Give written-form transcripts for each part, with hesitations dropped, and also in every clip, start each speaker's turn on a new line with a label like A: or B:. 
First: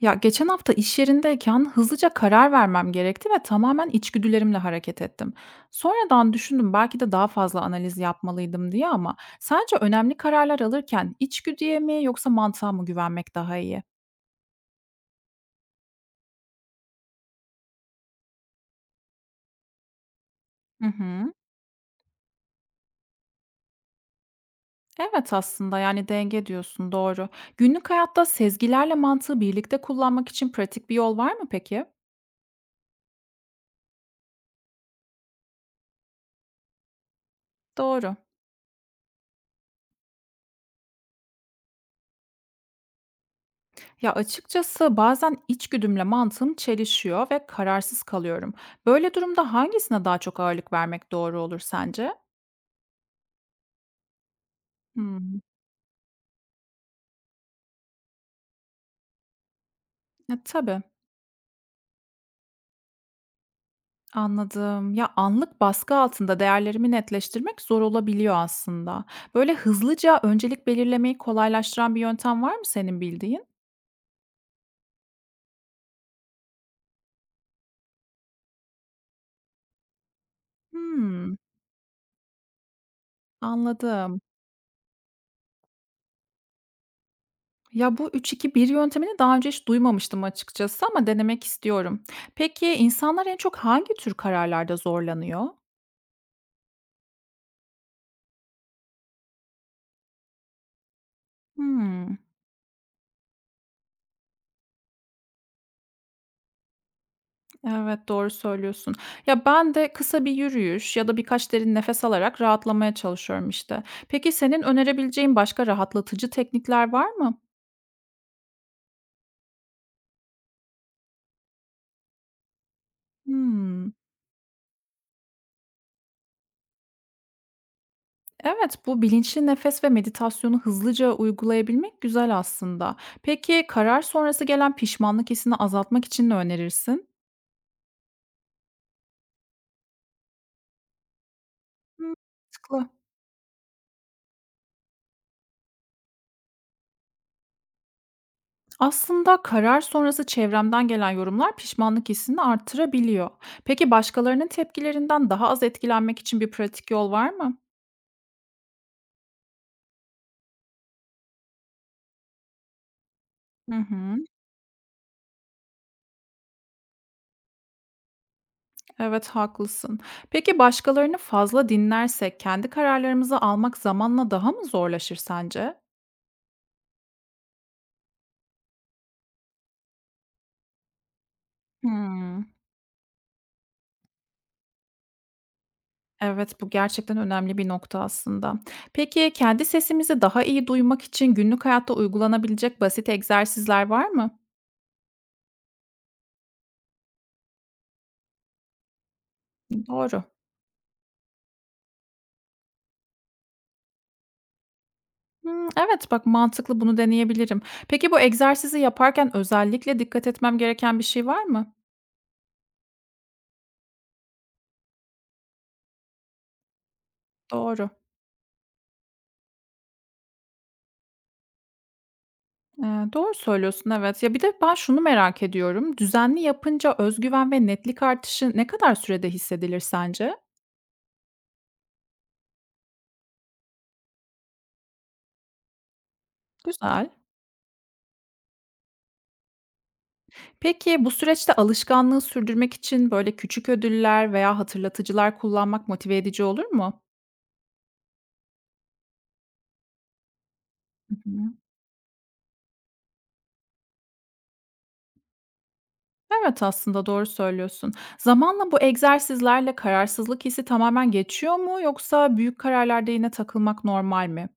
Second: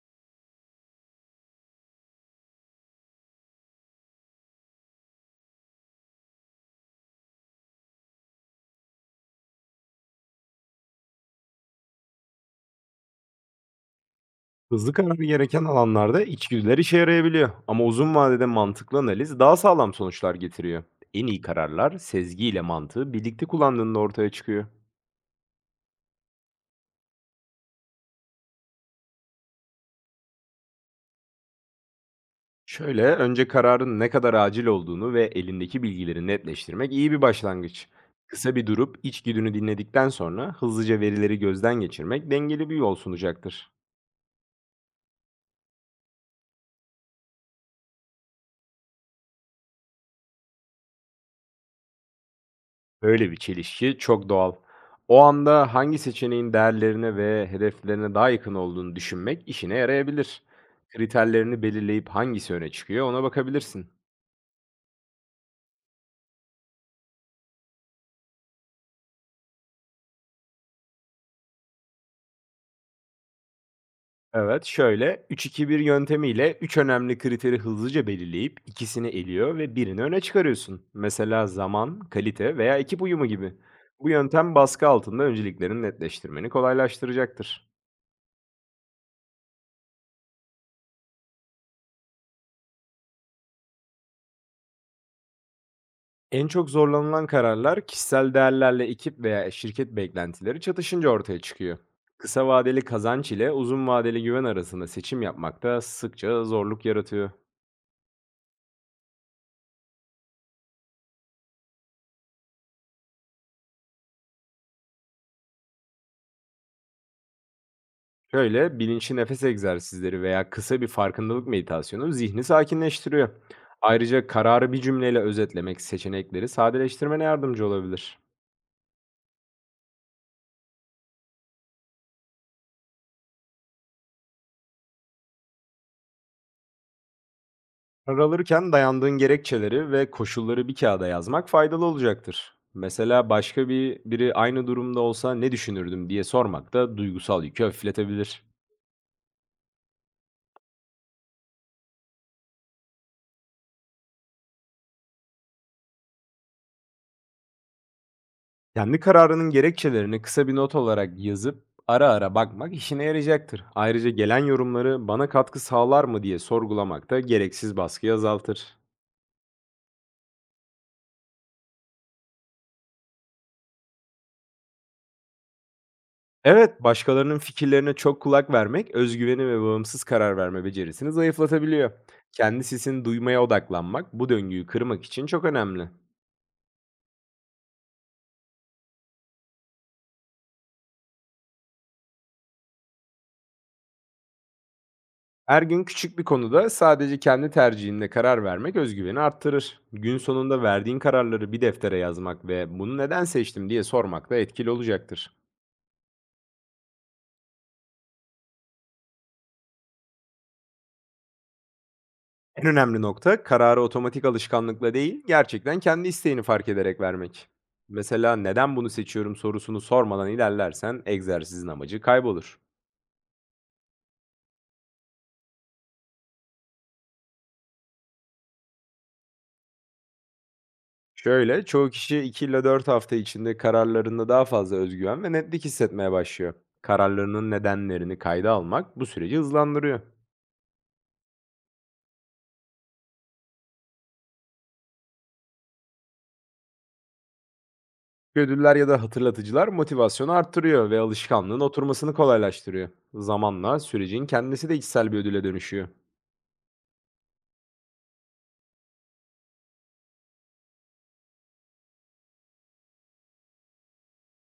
A: Ya geçen hafta iş yerindeyken hızlıca karar vermem gerekti ve tamamen içgüdülerimle hareket ettim. Sonradan düşündüm belki de daha fazla analiz yapmalıydım diye, ama sence önemli kararlar alırken içgüdüye mi yoksa mantığa mı güvenmek daha iyi?
B: Hızlı karar gereken alanlarda içgüdüler işe yarayabiliyor ama uzun vadede mantıklı analiz daha sağlam sonuçlar getiriyor.
A: Hı
B: En
A: hı.
B: iyi kararlar sezgiyle mantığı birlikte kullandığında ortaya çıkıyor.
A: Evet, aslında yani denge diyorsun, doğru. Günlük hayatta sezgilerle mantığı birlikte kullanmak için pratik bir yol var mı peki?
B: Şöyle, önce kararın ne kadar acil olduğunu ve elindeki bilgileri netleştirmek iyi bir başlangıç.
A: Doğru.
B: Kısa bir durup içgüdünü dinledikten sonra hızlıca verileri gözden geçirmek dengeli bir yol sunacaktır.
A: Ya, açıkçası bazen içgüdümle mantığım çelişiyor ve kararsız kalıyorum. Böyle durumda hangisine daha çok ağırlık vermek doğru olur sence?
B: Böyle bir çelişki çok doğal. O
A: Hımm.
B: anda hangi seçeneğin değerlerine ve hedeflerine daha yakın olduğunu düşünmek işine yarayabilir.
A: Tabii,
B: Kriterlerini belirleyip hangisi öne çıkıyor, ona bakabilirsin.
A: anladım. Ya, anlık baskı altında değerlerimi netleştirmek zor olabiliyor aslında. Böyle hızlıca öncelik belirlemeyi kolaylaştıran bir yöntem var mı senin bildiğin?
B: Evet, şöyle 3-2-1 yöntemiyle 3 önemli kriteri hızlıca belirleyip ikisini eliyor ve birini öne çıkarıyorsun.
A: Hımm,
B: Mesela zaman, kalite veya ekip uyumu gibi. Bu
A: anladım.
B: yöntem baskı altında önceliklerini netleştirmeni kolaylaştıracaktır.
A: Ya, bu 3-2-1 yöntemini daha önce hiç duymamıştım açıkçası, ama denemek istiyorum. Peki, insanlar en çok hangi tür kararlarda zorlanıyor?
B: En çok zorlanılan kararlar kişisel değerlerle ekip veya şirket beklentileri çatışınca ortaya çıkıyor.
A: Hmm.
B: Kısa vadeli kazanç ile uzun vadeli güven arasında seçim yapmak da sıkça zorluk yaratıyor.
A: Evet, doğru söylüyorsun. Ya, ben de kısa bir yürüyüş ya da birkaç derin nefes alarak rahatlamaya çalışıyorum işte. Peki senin önerebileceğin başka rahatlatıcı teknikler var mı?
B: Şöyle, bilinçli nefes egzersizleri veya kısa bir farkındalık meditasyonu zihni sakinleştiriyor.
A: Hmm.
B: Ayrıca kararı bir cümleyle özetlemek seçenekleri sadeleştirmene yardımcı olabilir.
A: Evet, bu bilinçli nefes ve meditasyonu hızlıca uygulayabilmek güzel aslında. Peki karar sonrası gelen pişmanlık hissini azaltmak için ne önerirsin?
B: Karar alırken dayandığın gerekçeleri ve koşulları bir kağıda yazmak faydalı
A: Hımm,
B: olacaktır.
A: mantıklı.
B: Mesela, başka bir biri aynı durumda olsa ne düşünürdüm diye sormak da duygusal yükü hafifletebilir.
A: Aslında karar sonrası çevremden gelen yorumlar pişmanlık hissini artırabiliyor. Peki başkalarının tepkilerinden daha az etkilenmek için bir pratik yol var mı?
B: Kendi kararının gerekçelerini kısa bir not olarak yazıp ara ara bakmak işine yarayacaktır.
A: Hı
B: Ayrıca
A: hı,
B: gelen yorumları bana katkı sağlar mı diye sorgulamak da gereksiz baskıyı azaltır.
A: evet, haklısın. Peki başkalarını fazla dinlersek kendi kararlarımızı almak zamanla daha mı zorlaşır sence?
B: Evet, başkalarının fikirlerine çok kulak vermek, özgüveni ve bağımsız karar verme becerisini zayıflatabiliyor.
A: Hmm,
B: Kendi sesini duymaya odaklanmak bu döngüyü kırmak için çok önemli.
A: evet, bu gerçekten önemli bir nokta aslında. Peki kendi sesimizi daha iyi duymak için günlük hayatta uygulanabilecek basit egzersizler var mı?
B: Her gün küçük bir konuda sadece kendi tercihinde karar vermek özgüveni arttırır. Gün
A: Doğru.
B: sonunda verdiğin kararları bir deftere yazmak ve bunu neden seçtim diye sormak da etkili olacaktır.
A: Hımm, evet, bak mantıklı, bunu deneyebilirim. Peki bu egzersizi yaparken özellikle dikkat etmem gereken bir şey var mı?
B: En önemli nokta, kararı otomatik alışkanlıkla değil, gerçekten kendi isteğini fark ederek vermek.
A: Doğru.
B: Mesela, neden bunu seçiyorum sorusunu sormadan ilerlersen egzersizin amacı kaybolur.
A: Eee, doğru söylüyorsun, evet. Ya, bir de ben şunu merak ediyorum, düzenli yapınca özgüven ve netlik artışı ne kadar sürede hissedilir sence?
B: Şöyle, çoğu kişi 2 ile 4 hafta içinde kararlarında daha fazla özgüven ve netlik hissetmeye başlıyor.
A: Güzel.
B: Kararlarının nedenlerini kayda almak bu süreci hızlandırıyor.
A: Peki bu süreçte alışkanlığı sürdürmek için böyle küçük ödüller veya hatırlatıcılar kullanmak motive edici olur mu?
B: Ödüller ya da hatırlatıcılar motivasyonu arttırıyor ve alışkanlığın oturmasını kolaylaştırıyor. Zamanla sürecin kendisi de içsel bir ödüle dönüşüyor.
A: Evet, aslında doğru söylüyorsun. Zamanla bu egzersizlerle kararsızlık hissi tamamen geçiyor mu, yoksa büyük kararlarda yine takılmak normal mi?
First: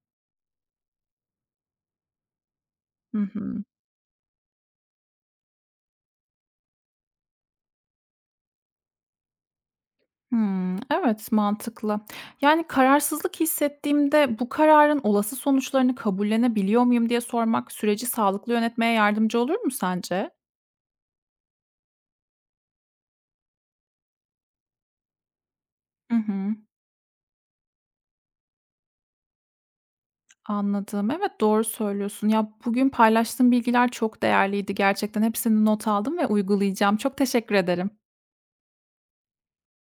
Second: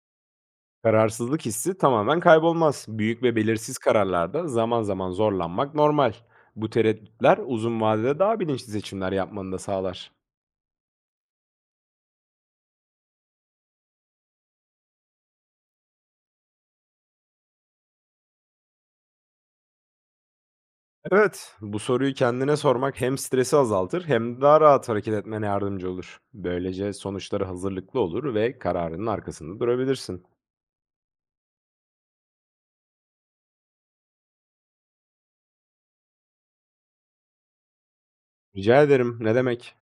B: Kararsızlık hissi tamamen kaybolmaz.
A: Hı
B: Büyük ve
A: hı.
B: belirsiz kararlarda zaman zaman zorlanmak normal. Bu tereddütler uzun vadede daha bilinçli seçimler yapmanı da sağlar.
A: Hımm, evet, mantıklı. Yani kararsızlık hissettiğimde bu kararın olası sonuçlarını kabullenebiliyor muyum diye sormak süreci sağlıklı yönetmeye yardımcı olur mu sence?
B: Evet, bu soruyu kendine sormak hem stresi azaltır hem de daha rahat hareket etmene yardımcı
A: Hı
B: olur.
A: hı.
B: Böylece sonuçlara hazırlıklı olur ve kararının arkasında durabilirsin.
A: Anladım. Evet, doğru söylüyorsun. Ya, bugün paylaştığın bilgiler çok değerliydi gerçekten. Hepsini not aldım ve uygulayacağım. Çok teşekkür ederim.
B: Rica ederim, ne demek?